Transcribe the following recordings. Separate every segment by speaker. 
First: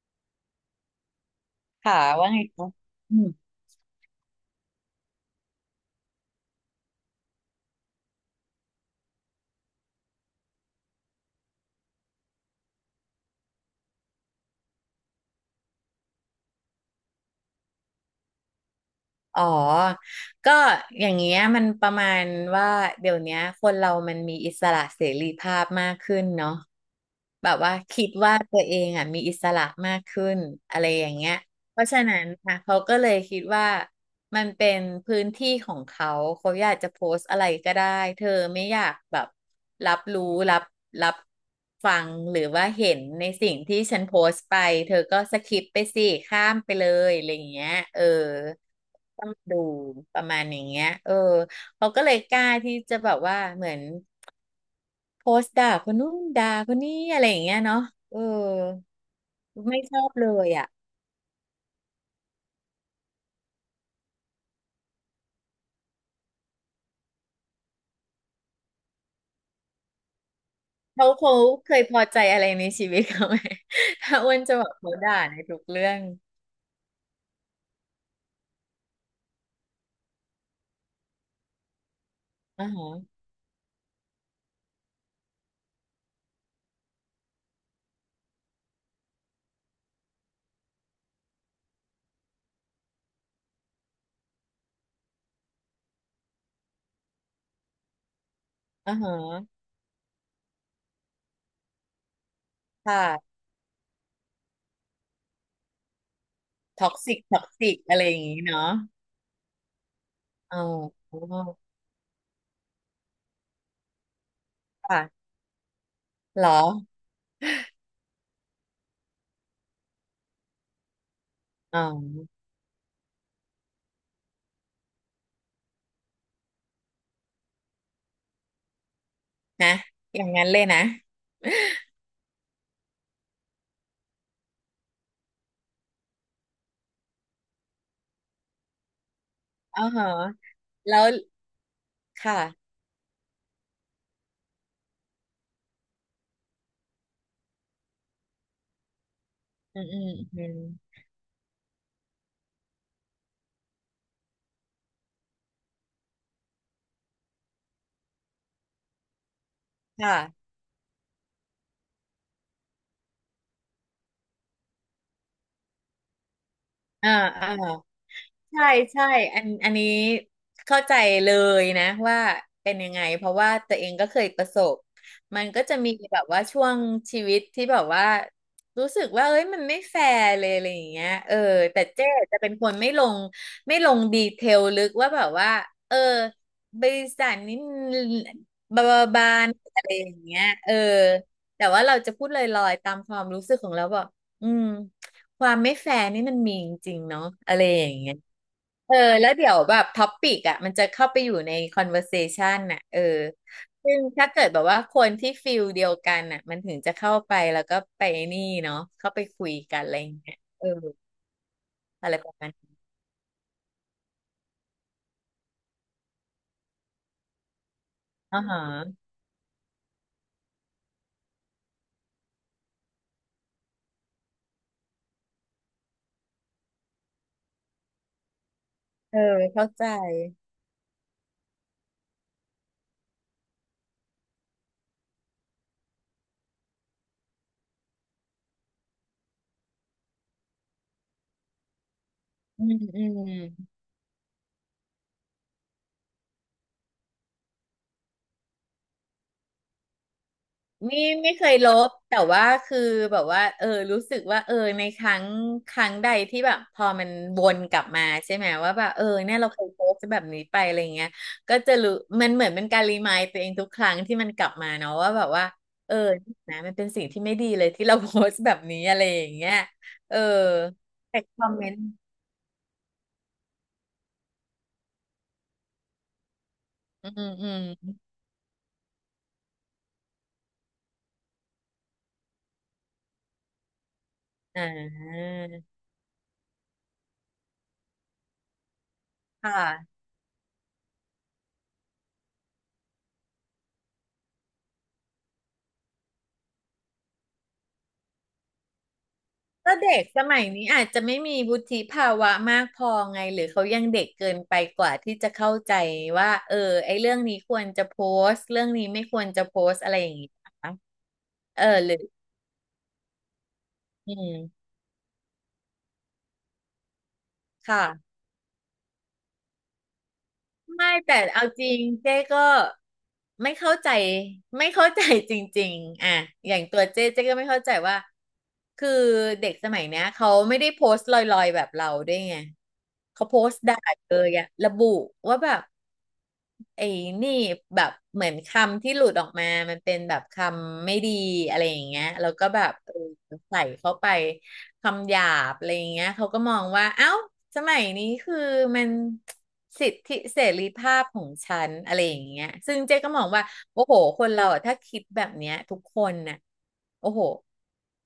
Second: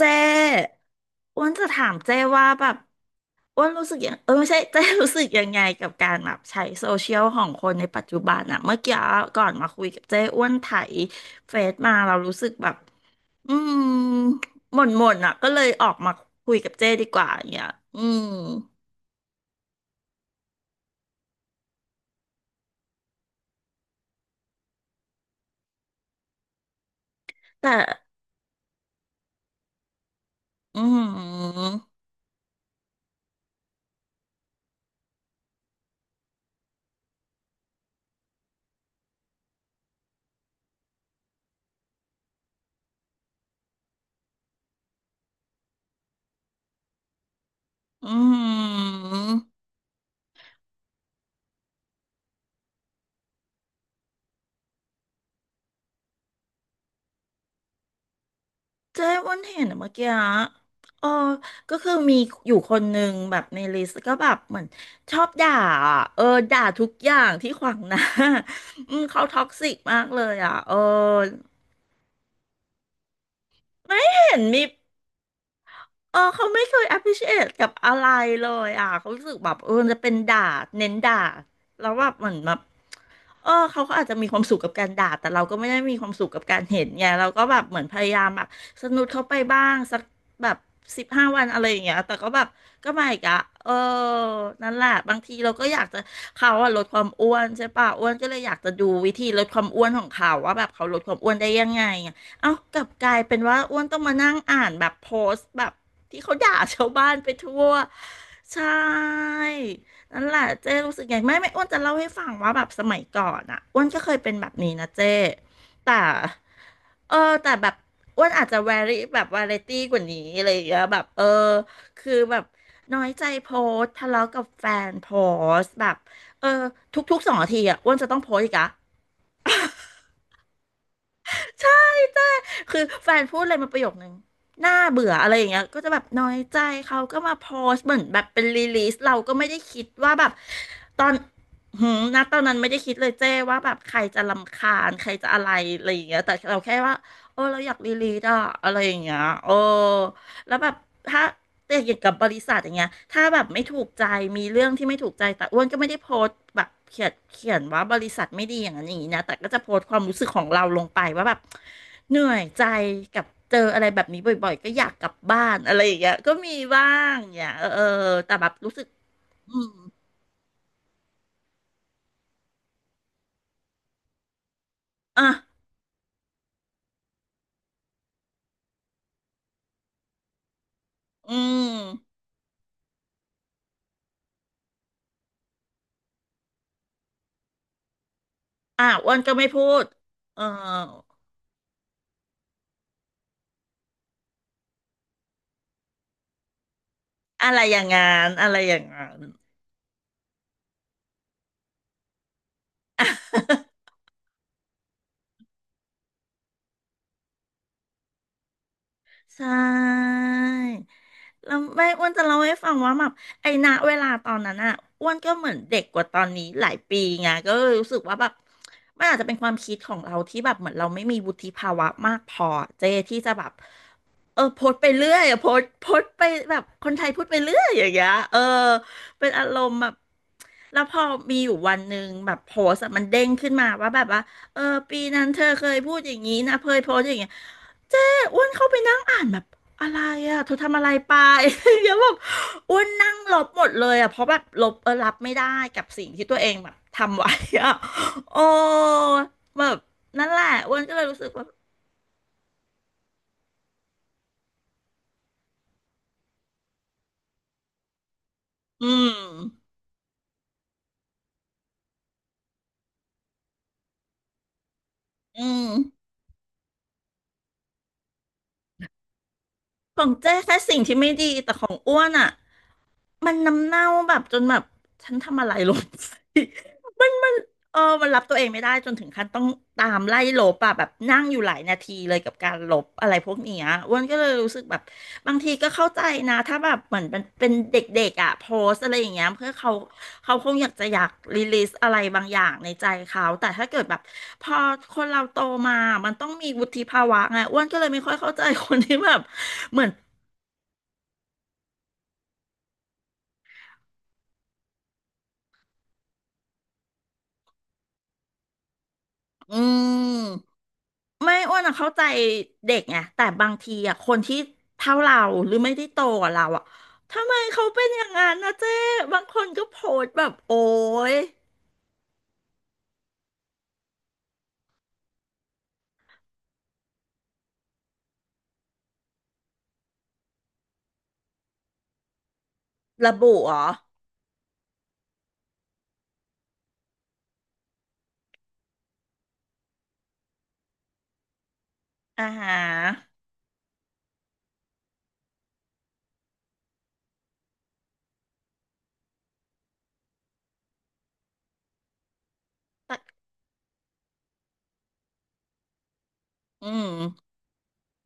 Speaker 1: เจ้อ้วนจะถาม
Speaker 2: ค่ะ
Speaker 1: เจ้
Speaker 2: ว่าไง
Speaker 1: ว่าแบ
Speaker 2: คะ
Speaker 1: บ
Speaker 2: อืม
Speaker 1: อ้วนรู้สึกยังไม่ใช่เจ้รู้สึกยังไงกับการแบบใช้โซเชียลของคนในปัจจุบันอะเมื่อกี้ก่อนมาคุยกับเจ้อ้วนไถเฟซมาเรารู้สึกแบบอืมหม่นหม่นอะก็เลยออกมาคุยกับเจ้ดีกว่าอย่างเงี้ยอืม
Speaker 2: อ๋อ ก็อย่างเงี้ยมันประมาณว่าเดี๋ยวเนี้ยคนเรามันมีอิสระเสรีภาพมากขึ้นเนาะแบบ
Speaker 1: แต่
Speaker 2: ว่าคิดว่าตัวเองอ่ะมีอิสระมากขึ้น
Speaker 1: อื
Speaker 2: อะไรอย่างเงี้ย
Speaker 1: ม
Speaker 2: เพราะฉะนั้นค่ะเขาก็เลยคิดว่ามันเป็นพื้นที่ของเขาเขาอยากจะโพสต์อะไรก็ได้เธอไม่อยากแบบรับรู้รับรับฟังหรือว่าเห็นในสิ่งที่ฉันโพสต์ไปเธอก็สคิปไปสิข้ามไปเลยอะไรอย่างเงี้ยเออ
Speaker 1: อื
Speaker 2: ต้อง
Speaker 1: ม
Speaker 2: ดูประมาณอย่างเงี้ยเออเขาก็เลยกล้าที่จะแบบว่าเหมือนโพสต์ด่าคนนู้นด่าคนนี้อะไรอย่างเงี้ยเนาะเออ
Speaker 1: เจ๊อ้วันเห็นอะ
Speaker 2: ไม่
Speaker 1: เมื่อ
Speaker 2: ชอ
Speaker 1: กี้
Speaker 2: บ
Speaker 1: อะ
Speaker 2: เลยอ่ะ
Speaker 1: เออก็คือมีอยู่คนหนึ่งแบบในลิสต์ก็แบบเหมือนชอบด่าอะเออ ด่าทุกอย่างที่ขวางหน้า อืมเขาท็อกซิกมากเลยอ่ะเออ
Speaker 2: เขาเคยพอใจอะไรในชีวิตเขาไหม
Speaker 1: ไม่
Speaker 2: ถ้าอ้
Speaker 1: เห็
Speaker 2: ว
Speaker 1: น
Speaker 2: นจะ
Speaker 1: มี
Speaker 2: บอกเขาด่าในทุกเรื่อง
Speaker 1: เออเขาไม่เคย appreciate กับอะไรเลยอ่ะเขารู้สึกแบบเออจะเป็นด่าเน้นด่าแล้วแบบเหมือนแบบ
Speaker 2: อ่าฮะ
Speaker 1: เออเขาก็อาจจะมีความสุขกับการด่าแต่เราก็ไม่ได้มีความสุขกับการเห็นไงเราก็แบบเหมือนพยายามแบบสนุดเขาไปบ้างสักแบบ15 วันอะไรอย่างเงี้ยแต่ก็แบบก็ไม่อีกอะเออนั่นแหละบางทีเราก็อยากจะเขาอะลดความอ้วนใช่ป่ะอ้วนก็เลยอยากจะดู
Speaker 2: อ่า
Speaker 1: วิ
Speaker 2: ฮะ
Speaker 1: ธีลดความอ้วนของเขาว่าแบบเขาลดความอ้วนได้ยังไงอะเอากลับ
Speaker 2: ค่ะ
Speaker 1: กลายเป็นว่าอ้วนต้องมานั่งอ่านแบบโพสต์แบบ ที่เขาด่าชา
Speaker 2: ท็
Speaker 1: ว
Speaker 2: อก
Speaker 1: บ้า
Speaker 2: ซิ
Speaker 1: น
Speaker 2: ก
Speaker 1: ไป
Speaker 2: ท็อก
Speaker 1: ทั่ว
Speaker 2: ซิกอะไรอย่างงี้
Speaker 1: ใช่
Speaker 2: เนาะ
Speaker 1: นั่นแหละ
Speaker 2: อ๋อ
Speaker 1: เจ้รู้สึกไงไม่อ้วนจะเล่าให้ฟังว่าแบบสมัยก่อนอ่ะอ้วนก็เคยเป็นแบบนี้นะเจ้
Speaker 2: ค่ะ
Speaker 1: แต่
Speaker 2: เหรอ
Speaker 1: เออแต่แบบอ้วนอาจจะแวรี่แบบวาไรตี้กว่านี้อะไรอย่างเงี้ยแบบเออ
Speaker 2: อ๋
Speaker 1: คือแบบ
Speaker 2: อ
Speaker 1: น้อยใจโพสต์ทะเลาะกับแฟนโพสต์แบบเออทุกๆ2 นาทีอ่ะอ้วนจะต้องโพสต์อีกอะ
Speaker 2: นะอย่างนั้นเลยนะ
Speaker 1: คือแฟนพูดอะไรมาประโยคนึงน่าเบื่ออะไรอย่างเงี้ยก็จะแบบน้อยใจเขาก็มาโพสต์เหมือนแบบเป็นรีลีสเราก็ไม่ได้
Speaker 2: อ๋
Speaker 1: คิ
Speaker 2: อ
Speaker 1: ด
Speaker 2: ฮะ
Speaker 1: ว่าแบบ
Speaker 2: แล้
Speaker 1: ตอ
Speaker 2: ว
Speaker 1: นนะตอนนั้น
Speaker 2: ค่ะ
Speaker 1: ไม่ได้คิดเลยเจ้ว่าแบบใครจะรำคาญใครจะอะไรอะไรอย่างเงี้ยแต่เราแค่ว่าโอ้เราอยากรีลีสอะอะไรอย่างเงี้ยโอ้
Speaker 2: อืมอืมอื
Speaker 1: แล้
Speaker 2: ม
Speaker 1: วแบบถ้า แต่อย่างกับบริษัทอย่างเงี้ยถ้าแบบไม่ถูกใจ มีเรื่องที่ไม่ถูกใจ แต่อ้วนก็ไม่ได้โพสต์แบบเขียนว่าบริษัทไม่ดีอย่างนั้นอย่างนี้นะแต่ก็จะโพสต์ความรู้สึกขอ
Speaker 2: ค่ะ
Speaker 1: งเราลงไปว่าแบบเหนื่อยใจกับเจออะไรแบบนี้บ่อยๆก็อยากกลับบ้านอะไรอย่างเงี้ยก็มีบ้า
Speaker 2: อ่า
Speaker 1: งอย่างเงี้
Speaker 2: อ่า
Speaker 1: ยเออเออแต่แบบ
Speaker 2: ใช่
Speaker 1: รู้สึก
Speaker 2: ใช่อัน
Speaker 1: อื
Speaker 2: อั
Speaker 1: ม
Speaker 2: นนี้เข้าใจเลยนะว่าเป็นยังไงเพราะว่าตัวเองก็เคยประสบ
Speaker 1: อ่ะ
Speaker 2: มันก็จะมีแบบว่าช่วงชีวิตที่แบบว่ารู้สึกว่าเอ้ยมันไม่แฟร์เลยอะไรอย่างเงี้ยเอ
Speaker 1: อื
Speaker 2: อแต่เจ๊
Speaker 1: ม
Speaker 2: จะเป็นคนไม่ลงไม่ลงดีเทลลึกว่าแบบว่าเออบริษัทนี้บา
Speaker 1: อ่ะ
Speaker 2: บา
Speaker 1: อ้วน
Speaker 2: บา
Speaker 1: ก็ไม่
Speaker 2: น
Speaker 1: พู
Speaker 2: อะ
Speaker 1: ด
Speaker 2: ไรอย่างเงี้
Speaker 1: เออ
Speaker 2: ยเออแต่ว่าเราจะพูดลอยๆตามความรู้สึกของเราบอกอืมความไม่แฟร์นี่มันมีจริงๆเนาะ
Speaker 1: อะ
Speaker 2: อะ
Speaker 1: ไร
Speaker 2: ไร
Speaker 1: อ
Speaker 2: อ
Speaker 1: ย่าง
Speaker 2: ย่าง
Speaker 1: งา
Speaker 2: เงี้ย
Speaker 1: นอะไรอย่าง
Speaker 2: เออ
Speaker 1: งาน
Speaker 2: แล้วเดี๋ยวแบบท็อปิกอ่ะมันจะเข้าไปอยู่ใน conversation น่ะเออซึ่งถ้าเกิดแบบว่าคนที่ฟิลเดียวกันน่ะมันถึงจะเข้าไปแล้วก็ไปนี่เนาะเข้าไป
Speaker 1: ใช
Speaker 2: คุยกันอะไรอย่า
Speaker 1: ่
Speaker 2: งเงี้ยเออ
Speaker 1: แล้วแม่อ้ว
Speaker 2: อะ
Speaker 1: น
Speaker 2: ไร
Speaker 1: จะ
Speaker 2: ประ
Speaker 1: เล่า
Speaker 2: มาณ
Speaker 1: ให้ฟัง
Speaker 2: นี้
Speaker 1: ว่าแบบไอ้ณเวลาตอนนั้นอ่ะอ้วนก็เหมือนเด็กกว่าตอนนี้หลายปีไงก็เลยรู้สึกว่าแบบ
Speaker 2: อ๋อฮะ
Speaker 1: มันอาจจะเป็นความคิดของเราที่แบบเหมือนเราไม่มีวุฒิภาวะมากพอเจที่จะแบบเออโพสต์ไปเรื่อยอะโพสต์ไปแบบคนไทยพูดไปเรื่อยอย่างเงี้ยเออ
Speaker 2: เออ
Speaker 1: เป็นอาร
Speaker 2: เข้า
Speaker 1: มณ์
Speaker 2: ใจ
Speaker 1: แบบแล้วพอมีอยู่วันหนึ่งแบบโพสต์อะมันเด้งขึ้นมาว่าแบบว่าเออปีนั้นเธอเคยพูดอย่างนี้นะเคยโพสต์อย่างเงี้ย เจ๊อ้วนเข้าไปนั่งอ่านแบบอะไรอ่ะเธอทำอะไรไป เดี๋ยวแบบ
Speaker 2: อืม
Speaker 1: อ้วน
Speaker 2: อื
Speaker 1: นั่ง
Speaker 2: ม
Speaker 1: ลบหมดเลยอ่ะเพราะแบบลบเออรับไม่ได้กับสิ่งที่ตัวเองแบบทำไว้อ่ะ โอ้แบบนั่นแหละอ้วนก็
Speaker 2: ไม่
Speaker 1: เลยรู้สึก
Speaker 2: ไม่เค
Speaker 1: ว่า
Speaker 2: ยลบแต่ว่าคือแบบว่าเออรู้สึกว่าเออในครั้งครั้งใดที่แบบพอมันวนกลับมาใช่ไหมว่าแบ
Speaker 1: อื
Speaker 2: บเออ
Speaker 1: ม
Speaker 2: เนี่ยเราเคยโพสต์แบบนี้ไปอะไรเงี้ยก็จะรู้มันเหมือนเป็นการรีมายตัวเองทุกครั้งที่มันกลับมาเนาะว่าแบบ
Speaker 1: อื
Speaker 2: ว่า
Speaker 1: ม
Speaker 2: เออนะมันเป็นสิ่งที่ไม่ดีเลยที่เราโพสต์แบบนี้อะไรอย่างเงี้ย
Speaker 1: ของ
Speaker 2: เออ
Speaker 1: เจ๊แค่สิ่งที่ไม่
Speaker 2: แต่
Speaker 1: ดี
Speaker 2: คอ
Speaker 1: แต่
Speaker 2: ม
Speaker 1: ข
Speaker 2: เม
Speaker 1: อ
Speaker 2: น
Speaker 1: ง
Speaker 2: ต์
Speaker 1: อ้วนอ่ะมันน้ำเน่าแบบจนแบบฉันทำอะไรลงไป
Speaker 2: อืมอื
Speaker 1: เออ
Speaker 2: ม
Speaker 1: มันรับตัวเองไม่ได้จนถึงขั้นต้องตามไล่ลบอะแบบนั่งอยู่หลายนาทีเลยกับการลบอะไรพวกเนี้ยอ้วนก็เลยรู้
Speaker 2: อ
Speaker 1: สึกแบบ
Speaker 2: ่า
Speaker 1: บางทีก็เข้าใจนะถ้าแบบเหมือนมันเป็นเด็กๆอะโพสอะไรอย่างเงี้ย
Speaker 2: ค
Speaker 1: เพื่อเขา
Speaker 2: ่ะ
Speaker 1: เขาคงอยากจะอยากรีลีสอะไรบางอย่างในใจเขาแต่ถ้าเกิดแบบพอคนเราโตมา มันต้องมีวุฒิภาวะไงอ้วนก็เลยไม่ค่อยเข้าใจคนที่แบบ
Speaker 2: ก็
Speaker 1: เหมือน
Speaker 2: เด็กสมัยนี้อาจจะไม่มีวุฒิภาวะมากพอไงหรือเขายังเด็กเกินไปกว่าที่จะเข้าใจว่าเออไอ้เรื่องนี้ควรจะโพสต์เรื่องนี้ไม่ควรจะโพ
Speaker 1: อื
Speaker 2: สต์อะไรอย่างงี้นะ
Speaker 1: ม
Speaker 2: คะ
Speaker 1: ไม่อ้ว
Speaker 2: เอ
Speaker 1: น
Speaker 2: อ
Speaker 1: อะเข้า
Speaker 2: หรือ
Speaker 1: ใจเด็กไงแต่บางทีอะค
Speaker 2: อื
Speaker 1: นที่
Speaker 2: ม
Speaker 1: เท่าเราหรือไม่ได้โตกว่าเราอะทำไมเขาเป็
Speaker 2: ค่ะ
Speaker 1: นอย่างนั้นนะเจ๊บางคนก็โพสต์แบบโอ๊
Speaker 2: ไม่
Speaker 1: ย
Speaker 2: แต่เอาจริงเจ๊ก็ไม่เข้าใจไม่เข้าใจจริงๆอ่ะอย่างตัวเจ๊เจ๊ก็ไม่เข้าใจว่าคือเด็กสมัยเนี้ยเขาไม่ได้โพสต์ลอยๆแบบเราด้วยไง
Speaker 1: ระ
Speaker 2: เขา
Speaker 1: บุ
Speaker 2: โพส
Speaker 1: เหร
Speaker 2: ต์
Speaker 1: อ
Speaker 2: ด่าเลยอะระบุว่าแบบ ไอ้นี่แบบเหมือนคำที่หลุดออกมา มันเป็นแบบคำไม่ดีอะไรอย่างเงี้ย
Speaker 1: อ่า
Speaker 2: แล้วก็
Speaker 1: ฮะ
Speaker 2: แบบเออใส่เข้าไปคำหยาบอะไรอย่างเงี้ยเขาก็มองว่าเอ้าสมัยนี้คือมันสิทธิเสรีภาพของฉันอะไรอย่างเงี้ยซึ่งเจ๊
Speaker 1: แต่
Speaker 2: ก็มองว่าโอ้โหคนเราอะถ้าคิดแบบเนี้ยทุกคนน่ะ
Speaker 1: อืม
Speaker 2: โอ้โห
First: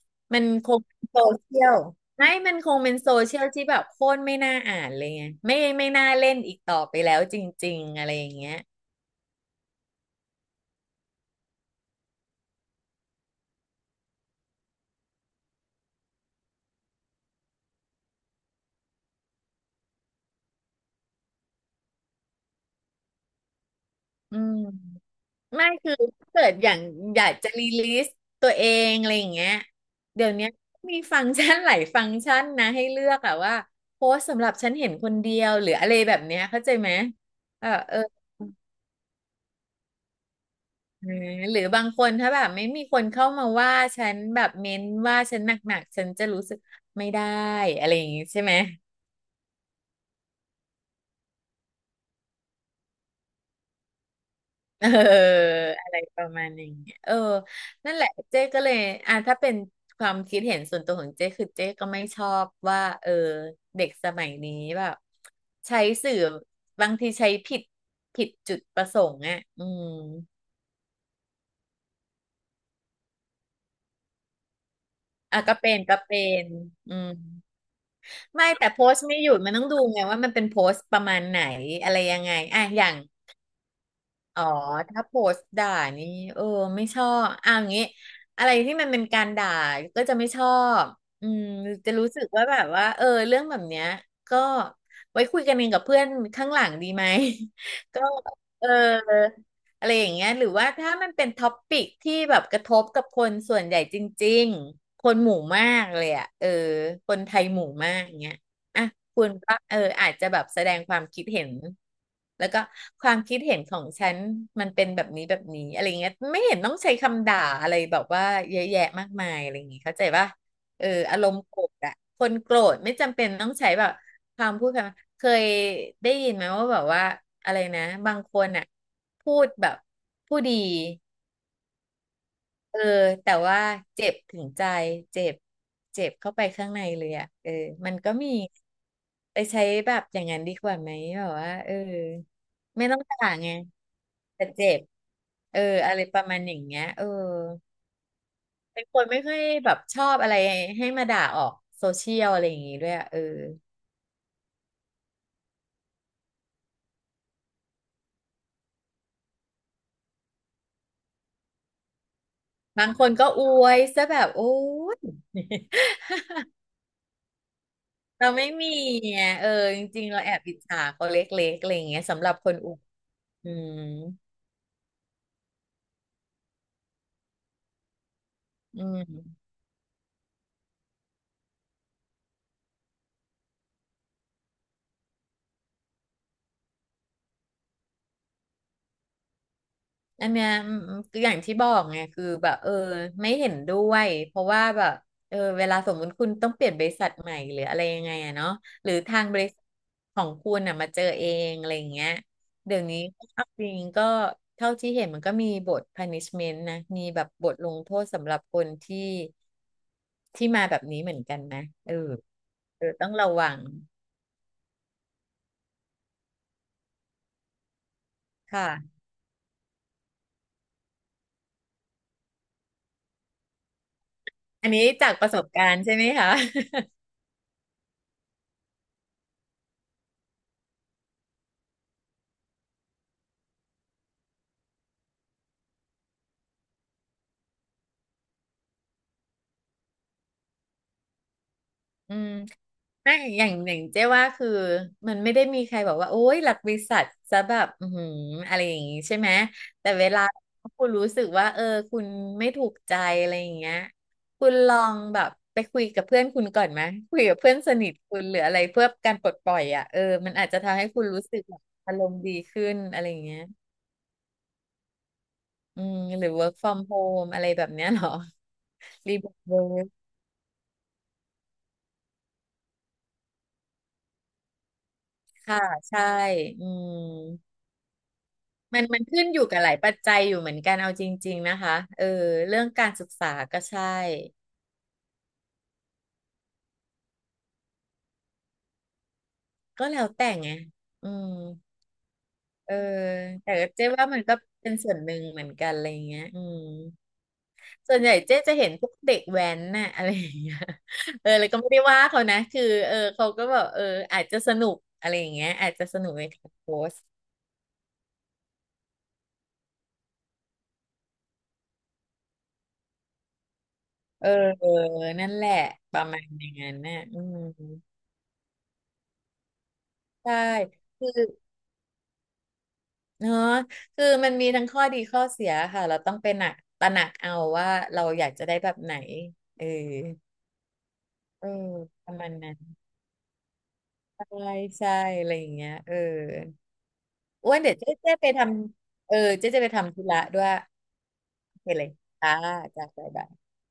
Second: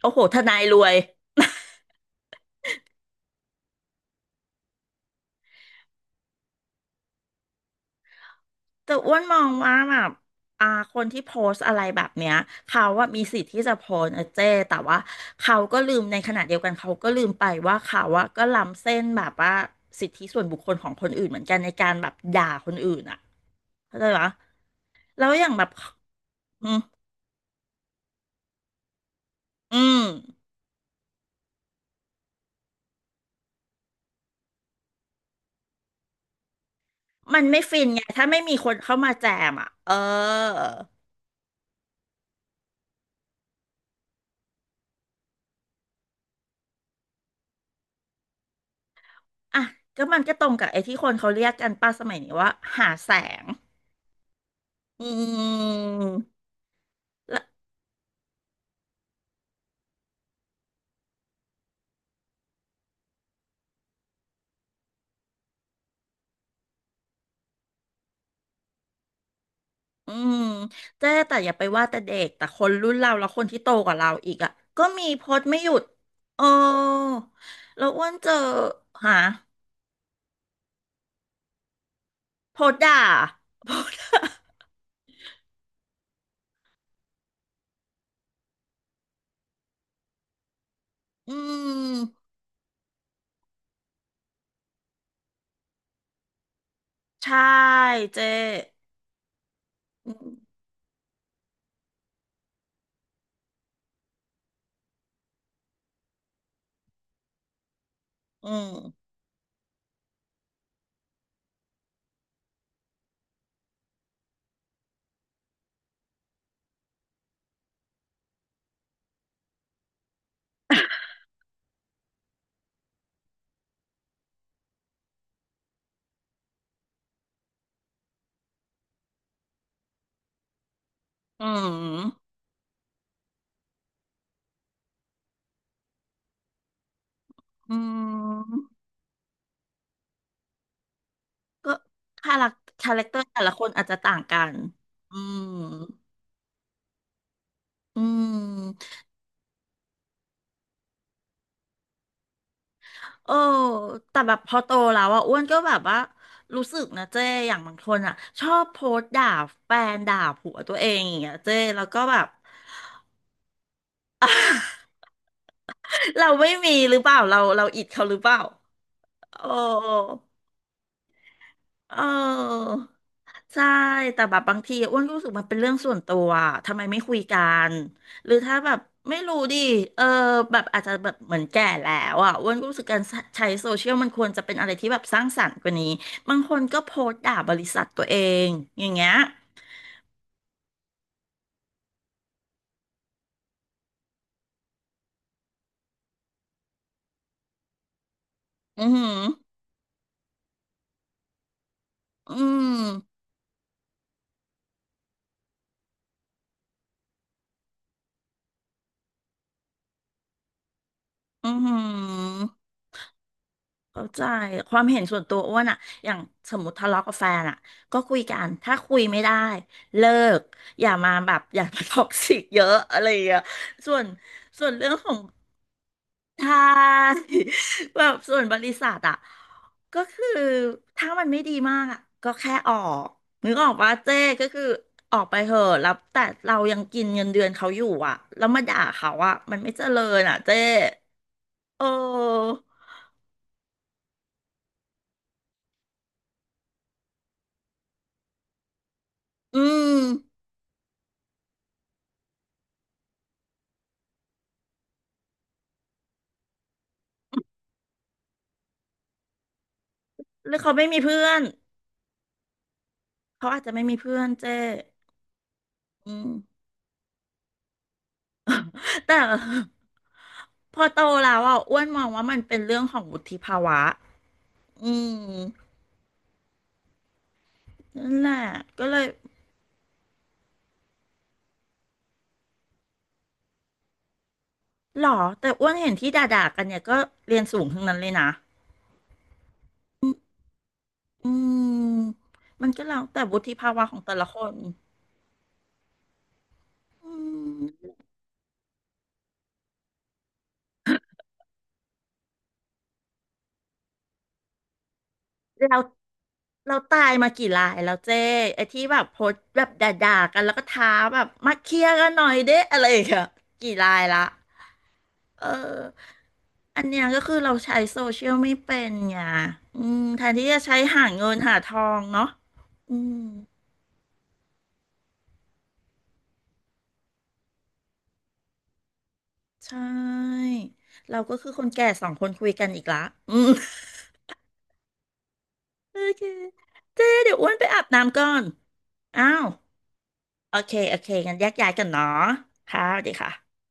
Speaker 1: โอ้โหท
Speaker 2: มัน
Speaker 1: นาย
Speaker 2: ค
Speaker 1: ร
Speaker 2: ง
Speaker 1: วย
Speaker 2: เป็นโซเชียลไม่มันคงเป็นโซเชียลที่แบบโคตรไม่น่าอ่านเลยไงไม่น่าเล่นอีกต่อไปแล้วจริงๆอะไรอย่างเงี้ย
Speaker 1: แต่อ้วนมองว่าแบบอ่าคนที่โพสต์อะไรแบบเนี้ยเขาว่ามีสิทธิ์ที่จะโพสต์นะเจ้แต่ว่าเขาก็ลืมในขณะเดียวกันเขาก็ลืมไปว่าเขาอะก็ล้ำเส้นแบบว่าสิทธิส่วนบุคคลของคนอื่นเหมือนกันในการแบบด่าคนอื่นอ่ะเข้าใจปะ
Speaker 2: อืม
Speaker 1: แล้วอย่างแบ
Speaker 2: ไม่
Speaker 1: บ
Speaker 2: คือถ้าเกิด
Speaker 1: อื
Speaker 2: อย่า
Speaker 1: ม
Speaker 2: งอยากจะรีลิสตัวเองอะไรอย่างเงี้ย
Speaker 1: อืม
Speaker 2: เดี๋ยวเนี้ยมีฟังก์ชันหลายฟังก์ชันนะให้เลือกอะว่าโพสต์สำหรับฉันเห็นคนเดียวหรืออะไรแบบเนี้ยเข้าใจไหม
Speaker 1: มันไม่
Speaker 2: เออ
Speaker 1: ฟิน
Speaker 2: เออ
Speaker 1: ไงถ้าไม่มีคนเข้ามาแจมอ่ะเออ
Speaker 2: อ่าหรือบางคนถ้าแบบไม่มีคนเข้ามาว่าฉันแบบเม้นว่าฉันหนักๆฉันจะรู้สึกไม่ได้อะไรอย่างงี้ใช่ไหม
Speaker 1: อ่ะก็มันก็ตรงกับไอ้ที่คนเขาเรียกกันป้าสมัยนี้ว่าหาแสง
Speaker 2: เออ
Speaker 1: อื
Speaker 2: อะไรป
Speaker 1: ม
Speaker 2: ระมาณอย่างเงี้ยเออนั่นแหละเจ๊ก็เลย อ่ะถ้าเป็นความคิดเห็นส่วนตัวของเจ๊คือเจ๊ก็ไม่ชอบว่าเออเด็กสมัยนี้แบบใช้สื่อบางทีใช้ผิดผิดจุดประสงค์อ่ะอืม
Speaker 1: อืมเจ๊แต่อย่าไปว่าแต่เด็กแต่คนรุ่นเราแล้วคนที่โตกว่าเราอีกอ่ะก็มีโพ
Speaker 2: อ่ะ
Speaker 1: สต์
Speaker 2: ก็
Speaker 1: ไม่หยุ
Speaker 2: เป็น
Speaker 1: ด
Speaker 2: ก็เป็
Speaker 1: เออ
Speaker 2: นอืม
Speaker 1: แล้วอ้วนเจอ
Speaker 2: ไม่แต่โพสต์
Speaker 1: หา
Speaker 2: ไม่หยุดมันต้องดูไงว่ามันเป็นโพสต์ประมาณไหนอะไรยังไง
Speaker 1: โพ
Speaker 2: อ่ะ
Speaker 1: ส
Speaker 2: อ
Speaker 1: ต์
Speaker 2: ย่าง
Speaker 1: ด่าโพสต์ด่า
Speaker 2: อ๋อถ้าโพสต์ด่านี่เออไม่ชอบอ่ะอย่างงี้อะไรที่มันเป็นการด่าก็จะไม่ชอบอื
Speaker 1: อื
Speaker 2: มจะรู้สึก
Speaker 1: ม
Speaker 2: ว่าแบบว่าเออเรื่องแบบเนี้ยก็ไว้คุยกันเองกับเพื่อนข้างหลังดีไหม
Speaker 1: ใช่
Speaker 2: ก็
Speaker 1: เจ๊
Speaker 2: เอออะไรอย่า
Speaker 1: อื
Speaker 2: งเงี้ยหรือ
Speaker 1: ม
Speaker 2: ว่าถ้ามันเป็นท็อปปิกที่แบบกระทบกับคนส่วนใหญ่จริงๆคนหมู่มากเลยอ่ะเออคนไทยหมู่มากอย่างเงี้ย
Speaker 1: อืม
Speaker 2: อ่ะคุณก็อาจจะแบบแสดงความคิดเห็นแล้วก็ความคิดเห็นของฉันมันเป็นแบบนี้แบบนี้อะไรเงี้ยไม่เห็นต้องใช้คำด่าอะไรแบบว่าเยอะแยะมากมายอะไรอย่างงี้เข้าใจป่ะอารมณ์โกรธอะคนโกรธไม่จำเป็นต้องใช้แบบความพูดคำเคยได้ยินไหมว่าแบบว่าอะไรนะบางคนอะพูดแบบผู้ดี
Speaker 1: อืม
Speaker 2: เออแต่ว่าเจ็บถึงใจเจ็บเจ็บเข้าไปข้างในเลยอ่ะ
Speaker 1: อื
Speaker 2: มันก็มี
Speaker 1: ม
Speaker 2: ไปใช้แบบอย่างนั้นดีกว่าไหมแบบว่า
Speaker 1: ก็คาแรค
Speaker 2: ไม่
Speaker 1: คา
Speaker 2: ต้อ
Speaker 1: แร
Speaker 2: ง
Speaker 1: คเตอร์
Speaker 2: จ่าย
Speaker 1: แต่
Speaker 2: ไง
Speaker 1: ละคนอาจจะต่างกั
Speaker 2: แต่
Speaker 1: น
Speaker 2: เจ็บ
Speaker 1: อืม
Speaker 2: เอออะไรประมาณอย่างเงี้ย
Speaker 1: อื
Speaker 2: เป็น
Speaker 1: ม
Speaker 2: คนไม่ค่อยแบบชอบอะไรให้มาด่าออกโซเชียลอะไรอย่างงี้ด้วยอะ
Speaker 1: เออแต่แบบพอโตแล้วอ่ะอ้วนก็แบบว่ารู้สึกนะเจ้อย่างบางคนอ่ะชอบโพสต์ด่าแฟนด่าผัวตัวเองอย่างเงี้ยเจ้แล้วก็แบบ
Speaker 2: บางคนก็อวยซะแบบโอ้ ย
Speaker 1: เราไม่มีหรือเปล่าเราอิดเขาหรื อเป
Speaker 2: เรา
Speaker 1: ล่า
Speaker 2: ไม่มีไง
Speaker 1: โอ้
Speaker 2: จริงๆเราแอบอิจฉาเขาเล็กๆอะไรอย่างเงี้
Speaker 1: เอ
Speaker 2: ยสำหรับคน
Speaker 1: อ
Speaker 2: อวบอื
Speaker 1: ใช่
Speaker 2: ม
Speaker 1: แต่แบบบางทีอ้วนก็รู้สึกมันเป็นเรื่องส่วนตัวอะทำไมไม่คุยกันหรือถ้าแบบ
Speaker 2: อื
Speaker 1: ไม่รู้
Speaker 2: ม
Speaker 1: ดิเออแบบอาจจะแบบเหมือนแก่แล้วอ่ะอ้วนก็รู้สึกการใช้โซเชียลมันควรจะเป็นอะไรที่แบบสร้างสรรค์กว่านี้บางคนก็โพสต์ด่าบริษัทตัวเองอย่างเงี้ย
Speaker 2: อันเนี้ยอืมคืออย่างที่บอกไงคือแบบไม่เห็นด้วยเพราะว่าแบบเวลาสมมติคุณต้องเปลี่ยนบริษัทใหม่หรืออะไรยังไงอะเนาะ
Speaker 1: อื
Speaker 2: ห
Speaker 1: อ
Speaker 2: รือ
Speaker 1: หือ
Speaker 2: ทางบริษัทของคุณอะมาเจอเองอะไรอย่างเงี้ย
Speaker 1: อื
Speaker 2: เดี๋
Speaker 1: ม
Speaker 2: ยวนี้เอาจริงก็เท่าที่เห็นมันก็มีบท punishment นะมีแบบบทลงโทษสำหรับคนที่มาแบบนี้เหมือนกัน
Speaker 1: อือ
Speaker 2: นะ
Speaker 1: หือ
Speaker 2: เออต้องระวัง
Speaker 1: เข้าใจความเห็นส่วนตัวอ้วนอะอย่างสมมติทะเลาะกับแฟนอะก็คุยกันถ้า
Speaker 2: ค่ะ
Speaker 1: คุยไม่ได้เลิกอย่ามาแบบอย่ามาท็อกซิกเยอะอะไรอย่างเงี้ยส่วนส่
Speaker 2: อั
Speaker 1: ว
Speaker 2: น
Speaker 1: น
Speaker 2: นี้
Speaker 1: เรื่องข
Speaker 2: จา
Speaker 1: อ
Speaker 2: ก
Speaker 1: ง
Speaker 2: ประสบการณ์ใช่ไหมคะ
Speaker 1: ทาย แบบส่วนบริษัทอะก็คือถ้ามันไม่ดีมากอะก็แค่ออกนึกออกว่าเจ้ก็คือออกไปเหอะแล้วแต่เรายังกินเงินเดือนเขาอยู่อะแล้วมาด่าเขาอะมันไม่เจริญอะเจ้เ
Speaker 2: อืม
Speaker 1: ออ
Speaker 2: ไม่อย่างเจ๊ว่าคือมันไม่ได้มีใครบอกว่าโอ๊ยหลักบริษัทจะแบบอือหืออะไรอย่างงี้ใช่ไหม
Speaker 1: อื
Speaker 2: แต่
Speaker 1: ม
Speaker 2: เวลาคุณรู้สึกว่าคุณไม่ถูกใจอะไรอย่างเงี้ยคุณลองแบบไปคุยกับเพื่อนคุณก่อนไหมคุยกับเพื่อนสนิทคุณหรืออะไรเพื่อการปลดปล่อยอ่ะมันอา
Speaker 1: ห
Speaker 2: จ
Speaker 1: รื
Speaker 2: จะ
Speaker 1: อเขา
Speaker 2: ทำ
Speaker 1: ไม่
Speaker 2: ให้
Speaker 1: มี
Speaker 2: คุณ
Speaker 1: เพื่
Speaker 2: รู้
Speaker 1: อ
Speaker 2: สึ
Speaker 1: น
Speaker 2: กแบบอารมณ์ดีขึ้นอะไรอย่างเงี้ย
Speaker 1: เขาอาจจะไม่มีเพื่อนเจ้
Speaker 2: อืม
Speaker 1: อื
Speaker 2: หรื
Speaker 1: ม
Speaker 2: อ work from home อะไรแบบเนี้ยเหรอรี
Speaker 1: แต่
Speaker 2: โมท เวิร์
Speaker 1: พอโตแล้วอ่ะอ้วนมองว่ามันเป็นเรื่องของวุฒิภาวะอืม
Speaker 2: ค่ะใช่อืม
Speaker 1: นั่นแหละ
Speaker 2: มั
Speaker 1: ก็
Speaker 2: น
Speaker 1: เลย
Speaker 2: ขึ้นอยู่กับหลายปัจจัยอยู่เหมือนกันเอาจริงๆนะคะเรื่องการศึกษาก็ใช่
Speaker 1: หรอแต่อ้วนเห็นที่ด่าๆกันเนี่ยก็เรียนสูงทั้งนั้นเลยนะ
Speaker 2: ก็แล้
Speaker 1: อื
Speaker 2: ว
Speaker 1: ม
Speaker 2: แต่ไงอืม
Speaker 1: อืมมัน
Speaker 2: เออ
Speaker 1: ก็แล้วแต่วุ
Speaker 2: แต่
Speaker 1: ฒิภาวะ
Speaker 2: เจ๊
Speaker 1: ของ
Speaker 2: ว่า
Speaker 1: แต่
Speaker 2: มัน
Speaker 1: ละ
Speaker 2: ก็
Speaker 1: คน
Speaker 2: เป็นส่วนหนึ่งเหมือนกันอะไรอย่างเงี้ยอืม
Speaker 1: อืม
Speaker 2: ส่วนใหญ่เจ๊จะเห็นพวกเด็กแว้นน่ะ อะไรอย่างเงี้ยเลยก็ไม่ได้ว่าเขานะคือเขาก็แบบอาจจะสนุกอะไรอย่างเงี้ยอาจ
Speaker 1: เรา
Speaker 2: จะสนุกในการโพ
Speaker 1: เรา
Speaker 2: สต์
Speaker 1: ตายมากี่รายแล้วเจ้ไอ้ที่แบบโพสต์แบบด่าๆกันแล้วก็ท้าแบบมาเคลียร์กันหน่อยเด้อะไรอย่างเงี้ยกี่รายละ
Speaker 2: เออนั่นแห
Speaker 1: เอ
Speaker 2: ละ
Speaker 1: อ
Speaker 2: ประมาณอย่างนั้น
Speaker 1: อัน
Speaker 2: น่ะ
Speaker 1: เนี้ย
Speaker 2: อื
Speaker 1: ก็คื
Speaker 2: ม
Speaker 1: อเราใช้โซเชียลไม่เป็นไงอืมแท
Speaker 2: ใช
Speaker 1: นที่จะใช้
Speaker 2: ่
Speaker 1: หาเงินหาทองเนาะอืม
Speaker 2: เนอะคือมันมีทั้งข้อดีข้อเสียค่ะเราต้องไปหนักตระหนักเอาว่าเราอยากจะได้แบบไหนเออ
Speaker 1: ใช่เราก็
Speaker 2: เอ
Speaker 1: คื
Speaker 2: อ
Speaker 1: อคนแก่ส
Speaker 2: ป
Speaker 1: อง
Speaker 2: ระ
Speaker 1: ค
Speaker 2: มา
Speaker 1: น
Speaker 2: ณ
Speaker 1: คุ
Speaker 2: นั้
Speaker 1: ย
Speaker 2: น
Speaker 1: กันอีกละอืม
Speaker 2: ใช่ใช่อะไรอย่างเงี้ย
Speaker 1: โอเคเจ๊เดี๋ยวอ้ว
Speaker 2: อ้
Speaker 1: น
Speaker 2: วน
Speaker 1: ไป
Speaker 2: เดี๋ยว
Speaker 1: อาบ
Speaker 2: เจ๊
Speaker 1: น้ำก่อ
Speaker 2: ไปท
Speaker 1: น
Speaker 2: ำ
Speaker 1: อ้าว
Speaker 2: เจ๊จะไปทำธุระด้วย
Speaker 1: โอเคโอเคงั้นแยก
Speaker 2: โอเค
Speaker 1: ย้าย
Speaker 2: เล
Speaker 1: กัน
Speaker 2: ย
Speaker 1: เนาะ
Speaker 2: ค่ะ
Speaker 1: ค่ะ
Speaker 2: จ้า
Speaker 1: สวัส
Speaker 2: จ้าบ๊าย
Speaker 1: ดี
Speaker 2: บาย
Speaker 1: ค่ะ